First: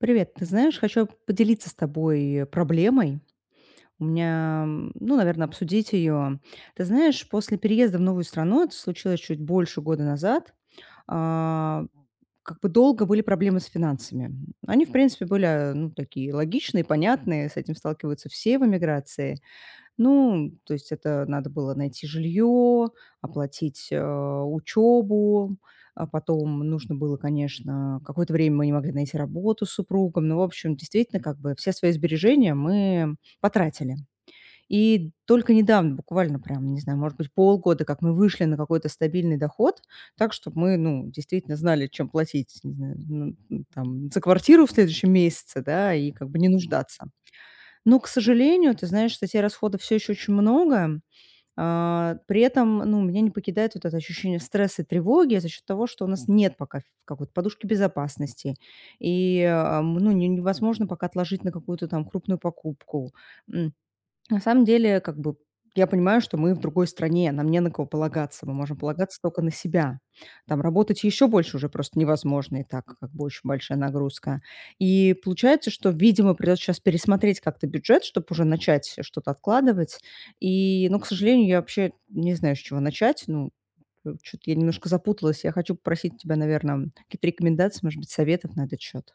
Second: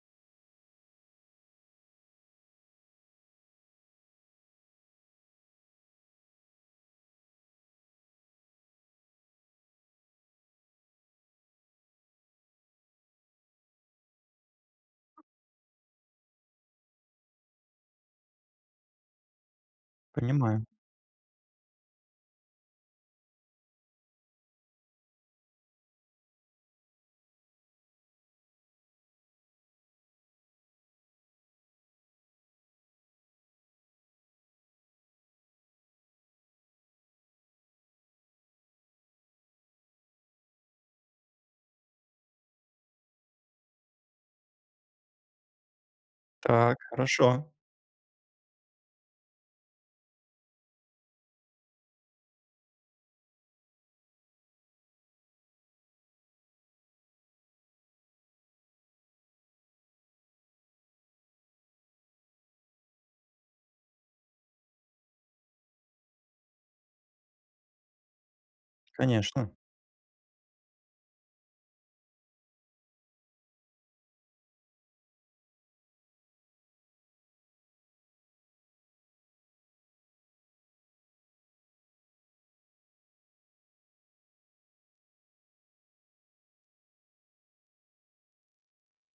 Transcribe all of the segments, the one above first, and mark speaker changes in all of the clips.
Speaker 1: Привет, ты знаешь, хочу поделиться с тобой проблемой. У меня, ну, наверное, обсудить ее. Ты знаешь, после переезда в новую страну, это случилось чуть больше года назад, а, как бы долго были проблемы с финансами. Они, в принципе, были, ну, такие логичные, понятные, с этим сталкиваются все в эмиграции. Ну,
Speaker 2: Понимаю.
Speaker 1: то есть это надо было найти жилье, оплатить, учебу, а потом нужно было, конечно, какое-то время мы не могли найти работу с супругом. Ну, в общем, действительно, как бы все свои сбережения мы потратили. И только недавно, буквально прям, не знаю, может быть, полгода, как мы вышли на какой-то стабильный доход, так, чтобы мы, ну, действительно знали, чем платить, не знаю, ну, там, за квартиру в следующем месяце, да, и как бы не
Speaker 2: Так,
Speaker 1: нуждаться.
Speaker 2: хорошо,
Speaker 1: Ну, к сожалению, ты знаешь, статей расходов все еще очень много. При этом, ну, меня не покидает вот это ощущение стресса и тревоги за счет того, что у нас нет пока ф какой-то подушки безопасности. И, а, м, ну, не невозможно пока отложить на какую-то там крупную покупку. М, на самом деле, как бы, я понимаю, что мы в другой стране, нам не на кого полагаться, мы можем полагаться только на
Speaker 2: конечно.
Speaker 1: себя. Там работать еще больше уже просто невозможно, и так как бы очень большая нагрузка. И получается, что, видимо, придется сейчас пересмотреть как-то бюджет, чтобы уже начать что-то откладывать. И, ну, к сожалению, я вообще не знаю, с чего начать. Ну, что-то я немножко запуталась. Я хочу попросить тебя, наверное, какие-то рекомендации, может быть, советов на этот счет.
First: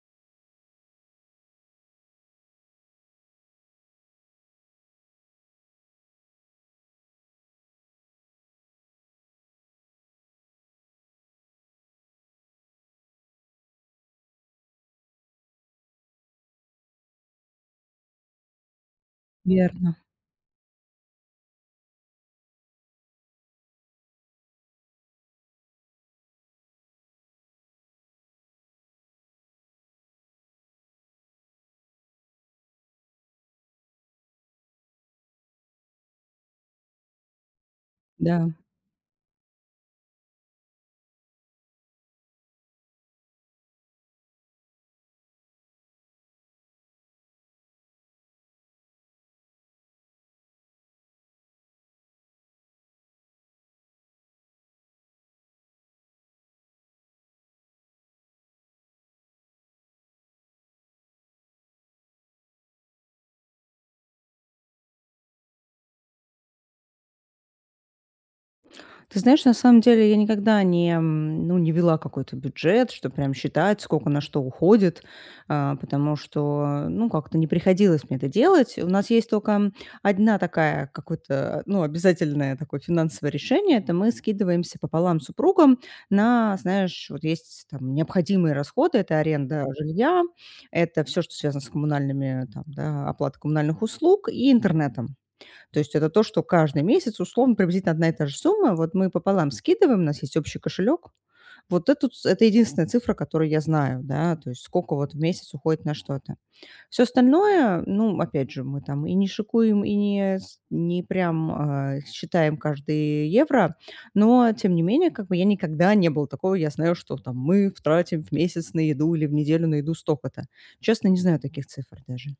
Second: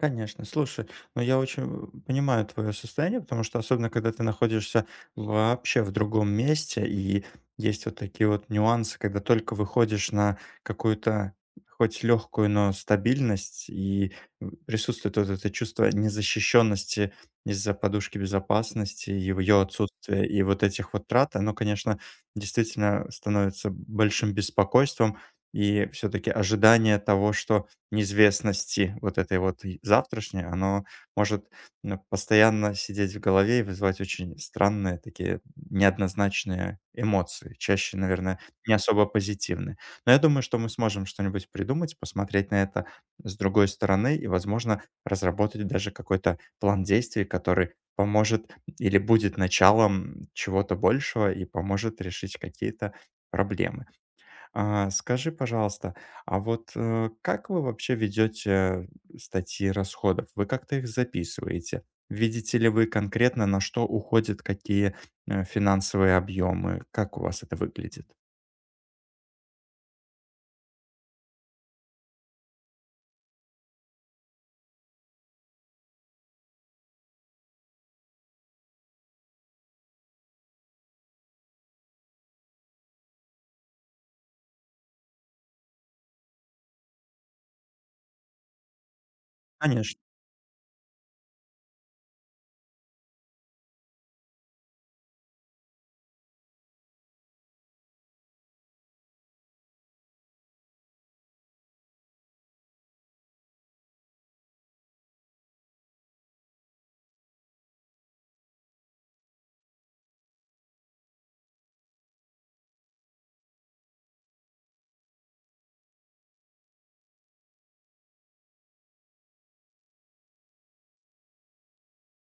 Speaker 2: Конечно, слушай, но я очень понимаю твое состояние, потому что особенно когда ты находишься вообще в другом месте, и есть вот такие вот нюансы, когда только выходишь на какую-то хоть легкую, но стабильность, и присутствует вот это чувство незащищенности из-за подушки безопасности, и ее
Speaker 1: Верно,
Speaker 2: отсутствия и вот этих вот трат, оно, конечно, действительно становится большим беспокойством, и все-таки ожидание того, что неизвестности вот этой вот и завтрашней, оно может, ну, постоянно сидеть в голове и вызывать очень странные такие неоднозначные эмоции, чаще, наверное,
Speaker 1: да.
Speaker 2: не особо позитивные. Но я думаю, что мы сможем что-нибудь придумать, посмотреть на это с другой стороны и, возможно, разработать даже какой-то план действий, который поможет или будет началом чего-то большего и поможет решить какие-то проблемы. А скажи, пожалуйста, а вот как вы вообще ведете статьи расходов? Вы как-то их записываете? Видите ли вы конкретно, на что уходят какие, финансовые объемы? Как у вас это выглядит?
Speaker 1: Ты знаешь, на самом деле я никогда не, м, ну, не вела какой-то бюджет, что прям считать, сколько на что уходит, потому что, ну, как-то не приходилось мне это делать. У нас есть только одна такая какое-то, ну, обязательное такое финансовое решение. Это мы скидываемся пополам с супругом на, знаешь, вот есть там необходимые расходы. Это аренда жилья, это все, что связано с коммунальными, там, да, оплата коммунальных услуг и интернетом. То есть это то, что каждый месяц, условно, приблизительно одна и та же сумма. Вот мы пополам скидываем, у нас есть общий кошелек. Вот это, это единственная цифра, которую я знаю, да, то есть сколько вот в месяц уходит на что-то. Все остальное, ну, опять же, мы там и не шикуем, и не прям считаем каждый евро, но, тем не менее, как бы я никогда не было такого, я знаю, что там мы тратим в месяц на еду или в неделю на еду столько-то. Честно, не знаю таких цифр даже.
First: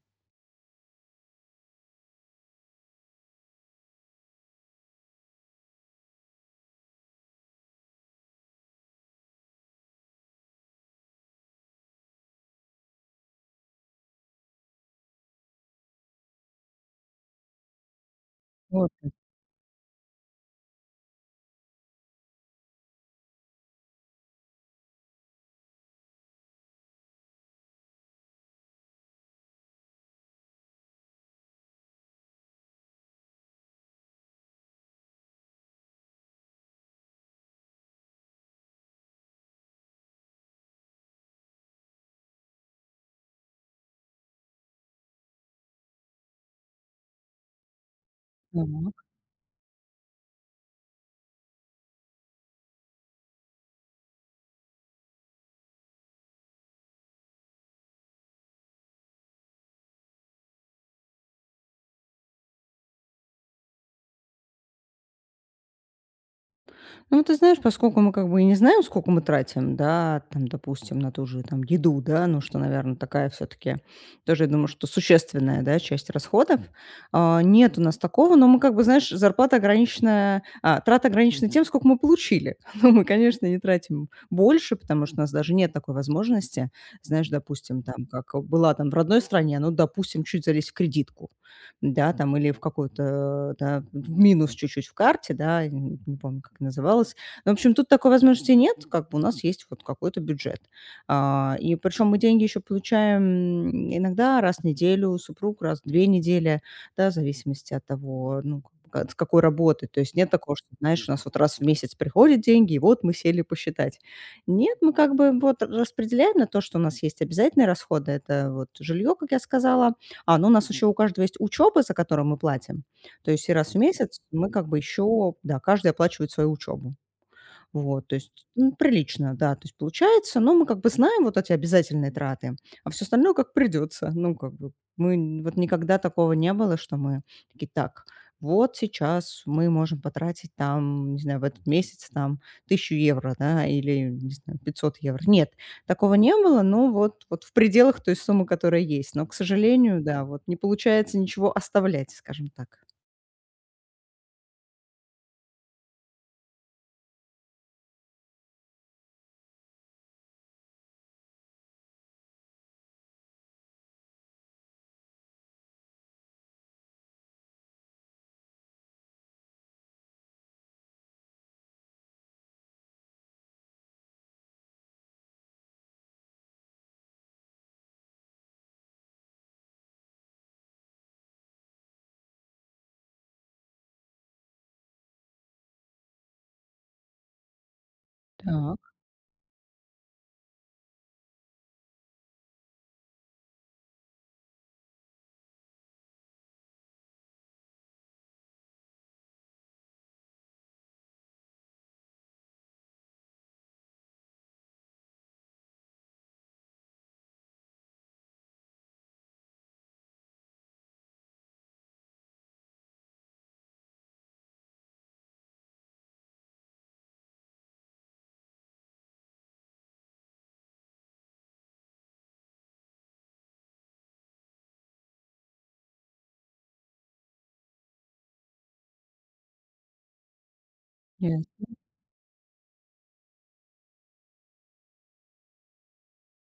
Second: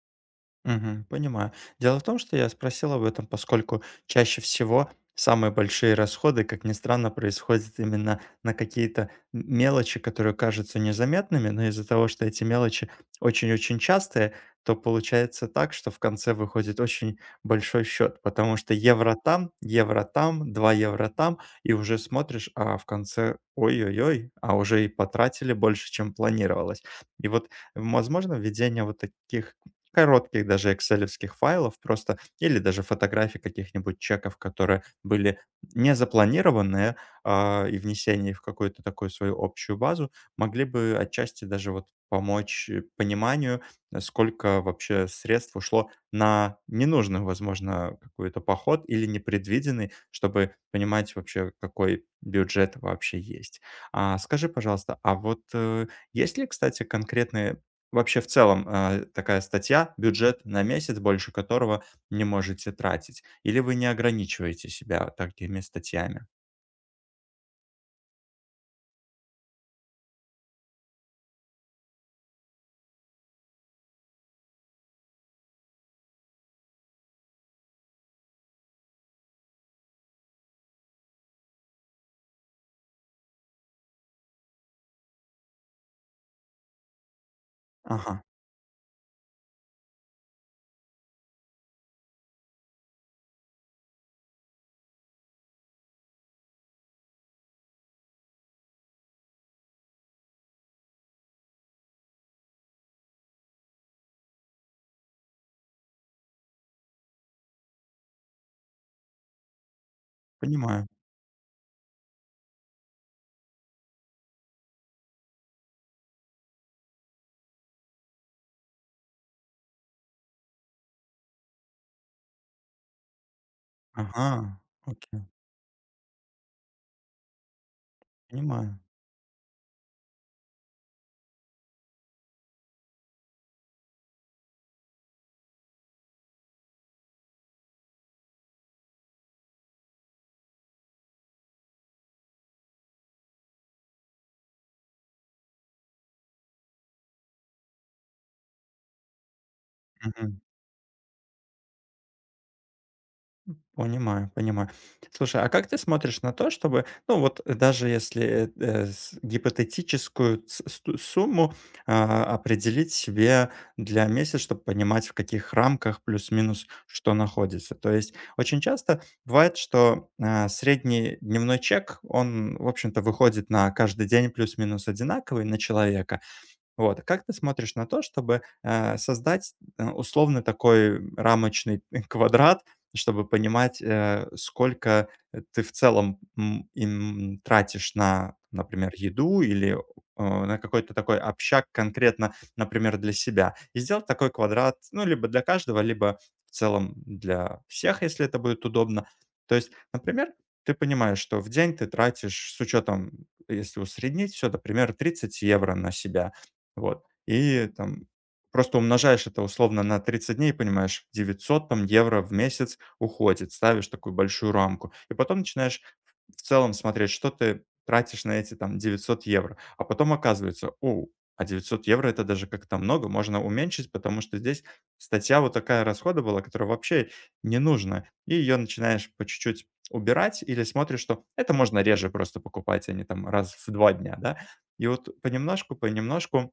Speaker 2: Мгм. Понимаю. Дело в том, что я спросил об этом, поскольку чаще всего самые большие расходы, как ни странно, происходят именно на какие-то мелочи, которые кажутся незаметными, но из-за того, что эти мелочи очень-очень частые, то получается так, что в конце выходит очень большой счет, потому что
Speaker 1: Вот.
Speaker 2: евро там, 2 евро там, и уже смотришь, а в конце ой-ой-ой, а уже и потратили больше, чем планировалось. И вот, возможно, введение вот таких коротких даже экселевских файлов просто или даже фотографий каких-нибудь чеков, которые были не запланированные, и внесение их в какую-то такую свою общую базу могли бы отчасти даже вот помочь пониманию, сколько вообще средств ушло на ненужный, возможно, какой-то поход
Speaker 1: Да.
Speaker 2: или непредвиденный, чтобы понимать вообще, какой бюджет вообще есть. А скажи, пожалуйста, а вот есть ли, кстати, конкретные вообще, в целом, такая статья, бюджет на месяц, больше которого не можете тратить? Или вы не ограничиваете себя такими статьями?
Speaker 1: Ну, ты знаешь, поскольку мы как бы и не знаем, сколько мы тратим, да, там, допустим, на ту же там еду, да, ну, что, наверное, такая все-таки тоже, я думаю, что существенная, да, часть расходов. Нет у нас такого, но мы как бы, знаешь, зарплата ограничена, а, трата ограничена тем, сколько мы получили. Ну, мы, конечно, не тратим больше, потому что у нас даже нет такой возможности, знаешь, допустим, там,
Speaker 2: Ага,
Speaker 1: как была там в родной стране, ну, допустим, чуть залезть в кредитку да, там или в какую-то, да, в минус чуть-чуть в карте, да, я н не помню, как называлось. Но в общем, тут такой возможности нет, как бы у нас есть вот какой-то бюджет. И причем мы деньги еще получаем иногда раз в неделю, супруг раз в 2 недели, да, в зависимости от того, ну, как бы от с какой работы. То есть нет такого, что,
Speaker 2: понимаю.
Speaker 1: знаешь, у нас вот раз в месяц приходят деньги, и вот мы сели посчитать. Нет, мы как бы вот распределяем на то, что у нас есть обязательные расходы. Это вот жилье, как я сказала, ну, у нас еще у каждого есть учёба, за которую мы платим. То есть и раз в месяц
Speaker 2: Ага,
Speaker 1: мы как бы
Speaker 2: окей,
Speaker 1: еще, да, каждый оплачивает свою учебу. Вот, то есть, ну,
Speaker 2: понимаю.
Speaker 1: прилично, да, то есть получается, но мы как бы знаем вот эти обязательные траты, а все остальное как придется. Ну, как бы мы н вот никогда такого не было, что мы такие: "Так, вот сейчас мы можем потратить там, не знаю, в этот месяц там 1000 евро, да, или, не знаю, 500 евро". Нет, такого не было, но вот в пределах той суммы, которая есть. Но, к сожалению, да,
Speaker 2: Мгм.
Speaker 1: вот не получается ничего оставлять, скажем так.
Speaker 2: Понимаю, понимаю. Слушай, а как ты смотришь на то, чтобы, ну вот даже если гипотетическую сумму определить себе для месяца, чтобы понимать, в каких рамках плюс-минус что находится. То есть очень часто бывает, что средний дневной чек, он, в общем-то, выходит на каждый день плюс-минус одинаковый на человека, вот. А как ты смотришь на то, чтобы, создать, условно такой рамочный квадрат, чтобы понимать, сколько ты в целом, м, им тратишь на,
Speaker 1: Так,
Speaker 2: например, еду или, на какой-то такой общак конкретно, например, для себя? И сделать такой квадрат, ну, либо для каждого, либо в целом для всех, если это будет удобно. То есть, например, ты понимаешь, что в день ты тратишь, с учетом, если усреднить все, например, 30 евро на себя. Вот. И там просто умножаешь это условно на 30 дней, понимаешь, 900 там евро в месяц уходит, ставишь такую большую рамку. И потом начинаешь в целом смотреть, что ты тратишь на эти там 900 евро. А потом оказывается, о, а 900 евро это даже как-то много, можно уменьшить, потому что здесь статья вот такая расхода была, которая вообще не нужна. И ее начинаешь по чуть-чуть убирать или смотришь, что это
Speaker 1: ясно,
Speaker 2: можно реже просто покупать, а не там раз в 2 дня, да. И вот понемножку, понемножку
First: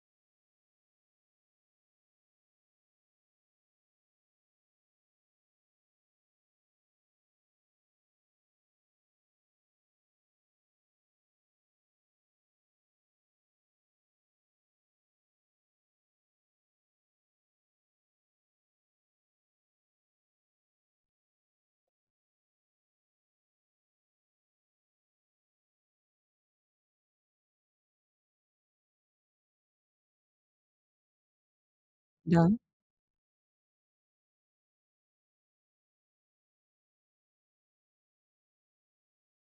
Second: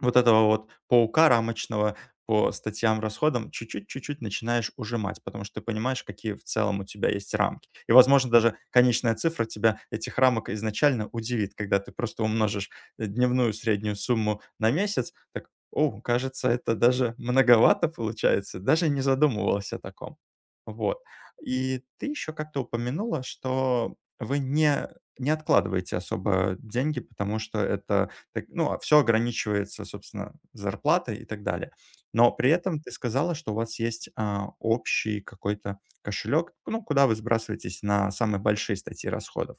Speaker 2: вот этого вот паука рамочного по статьям, расходам чуть-чуть, чуть-чуть начинаешь ужимать, потому что ты понимаешь, какие в целом у тебя есть рамки. И, возможно, даже конечная цифра тебя этих рамок изначально удивит, когда ты просто умножишь дневную среднюю сумму на месяц, так, о, кажется, это даже многовато получается, даже не задумывалась о таком. Вот. И ты еще как-то упомянула, что вы не откладываете особо деньги, потому что это так, ну, все ограничивается, собственно, зарплатой и так далее. Но
Speaker 1: да.
Speaker 2: при этом ты сказала, что у вас есть общий какой-то кошелек, ну, куда вы сбрасываетесь на самые большие статьи расходов.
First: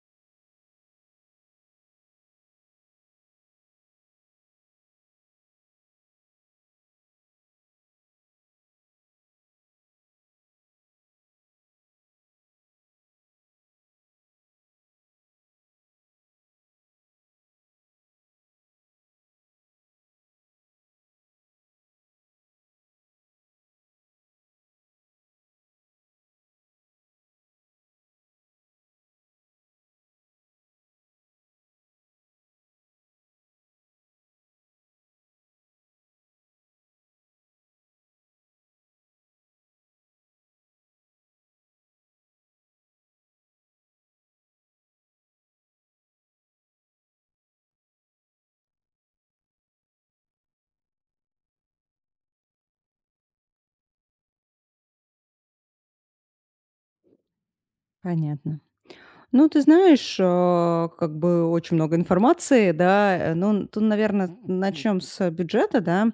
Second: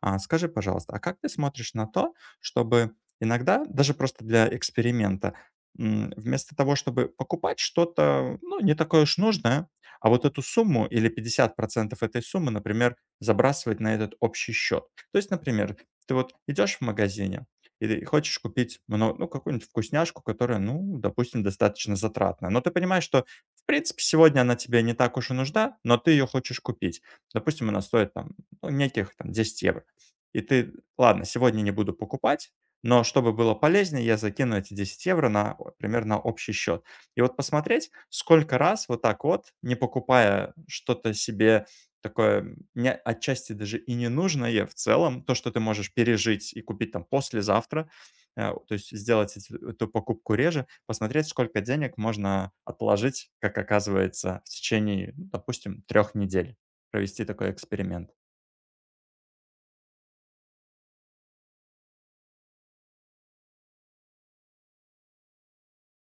Speaker 2: А скажи, пожалуйста, а как ты смотришь на то, чтобы иногда, даже просто для эксперимента, вместо того, чтобы покупать что-то, ну, не такое уж нужное, а вот эту сумму или 50% этой суммы, например, забрасывать на этот общий счет. То есть, например, ты вот идешь в магазине, и ты хочешь купить ну, какую-нибудь вкусняшку, которая, ну, допустим, достаточно затратная. Но ты понимаешь, что, в принципе, сегодня она тебе не так уж и нужна, но ты ее хочешь купить. Допустим, она стоит там ну, неких там 10 евро. И ты: "Ладно, сегодня не буду покупать, но чтобы было полезнее, я закину эти 10 евро на о примерно общий счет". И вот посмотреть, сколько раз вот так вот, не покупая что-то себе такое, не отчасти даже и ненужное в целом, то, что ты можешь пережить и купить там послезавтра, то есть сделать эти эту покупку реже, посмотреть, сколько денег можно отложить, как оказывается, в течение, ну, допустим, трех недель. Провести такой эксперимент.
Speaker 1: Понятно. Ну, ты знаешь, как бы очень много информации, да. Ну, тут, наверное, начнем с бюджета, да.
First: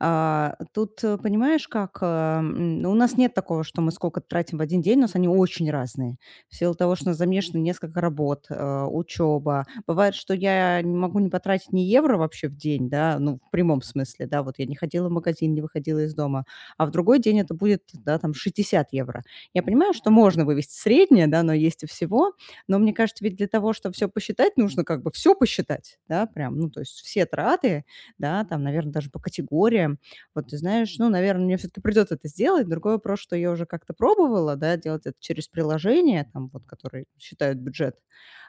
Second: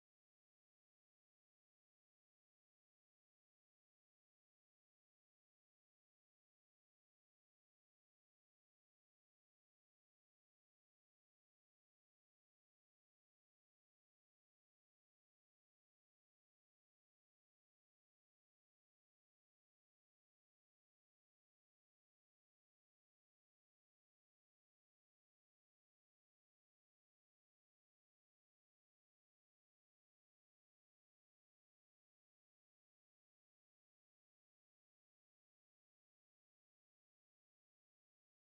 Speaker 1: Тут, понимаешь, как ну, у нас нет такого, что мы сколько тратим в один день, у нас они очень разные. В силу того, что у нас замешаны несколько работ, учеба. Бывает, что я не могу не потратить ни евро вообще в день, да, ну, в прямом смысле, да, вот я не ходила в магазин, не выходила из дома, а в другой день это будет, да, там, 60 евро. Я понимаю, что можно вывести среднее, да, но есть и всего, но мне кажется, ведь для того, чтобы все посчитать, нужно как бы все посчитать, да, прям, ну, то есть все траты, да, там, наверное, даже по категориям. Вот ты знаешь, ну, наверное, мне все таки придется это сделать. Другой вопрос, что я уже как-то пробовала, да, делать это через приложение, там, вот, которые считают бюджет.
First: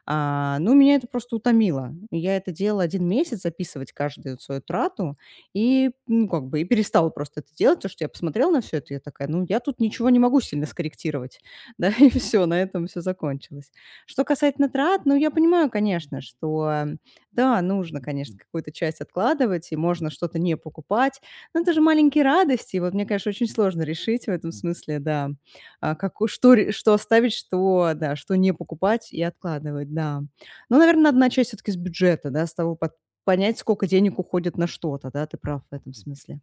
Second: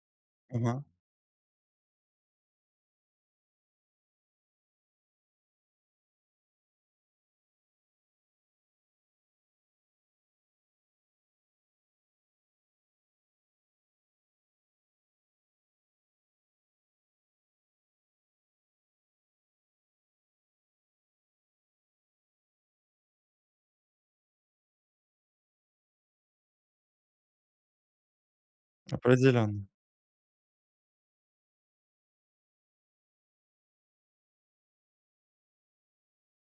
Speaker 1: Ну,
Speaker 2: Ага,
Speaker 1: меня это просто утомило. Я это делала один месяц, записывать каждую вот свою трату, ну, как бы, и перестала просто это делать, потому что я посмотрела на все это, и я такая: "Ну, я тут ничего не могу сильно скорректировать", да, и все, на этом все закончилось. Что касательно трат, ну, я понимаю, конечно, что, да, нужно, конечно, какую-то часть откладывать, и можно что-то не покупать, но это же маленькие радости. И вот мне, конечно, очень сложно решить в этом смысле, да, а, каку что ре что оставить, что, да, что не покупать и
Speaker 2: определенно.
Speaker 1: откладывать, да. Ну, наверное, надо начать все таки с бюджета, да, с того, пот понять, сколько денег уходит на что-то, да, ты прав в этом смысле.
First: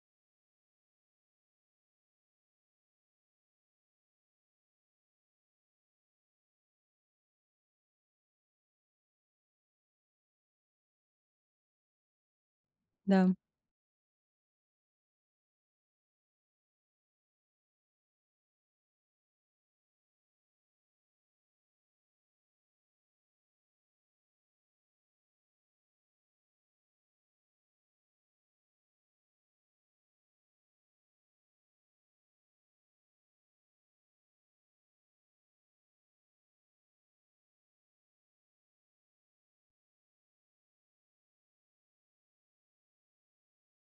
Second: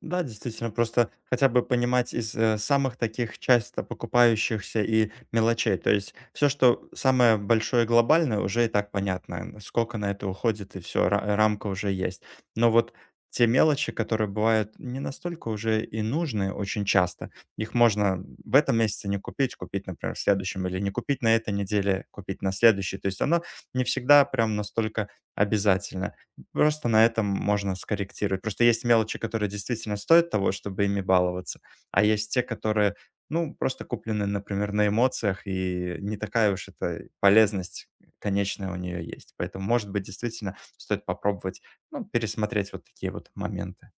Speaker 2: Да, действительно, просто хотя бы понимать из самых таких часто покупающихся и мелочей. То есть все, что самое большое глобальное, уже и так понятно, сколько на это уходит, и все, рамка уже есть. Но вот
Speaker 1: Да.
Speaker 2: те мелочи, которые бывают не настолько уже и нужны очень часто, их можно в этом месяце не купить, купить, например, в следующем, или не купить на этой неделе, купить на следующей. То есть оно не всегда прям настолько обязательно. Просто на этом можно скорректировать. Просто есть мелочи, которые действительно стоят того, чтобы ими баловаться, а есть те, которые, ну, просто куплены, например, на эмоциях, и не такая уж это полезность конечная у нее есть. Поэтому, может быть, действительно стоит попробовать, ну, пересмотреть вот такие вот моменты.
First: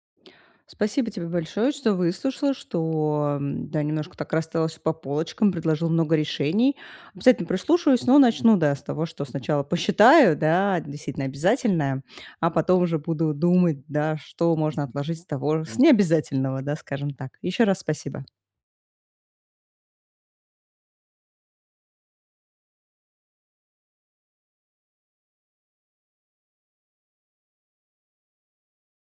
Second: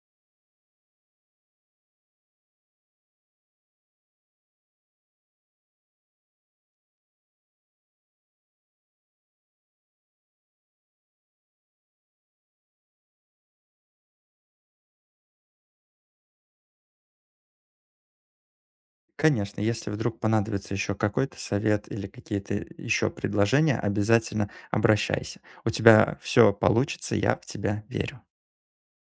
Speaker 1: Спасибо тебе большое, что выслушала, что, да, немножко так рассталась по полочкам, предложил много решений. Обязательно прислушаюсь, но начну, да, с того, что сначала посчитаю, да, действительно обязательное, а потом уже буду думать, да, что можно отложить с того, с необязательного, да, скажем так. Еще раз спасибо.
Speaker 2: Конечно, если вдруг понадобится еще какой-то совет или какие-то еще предложения, обязательно обращайся. У тебя все получится, я в тебя верю.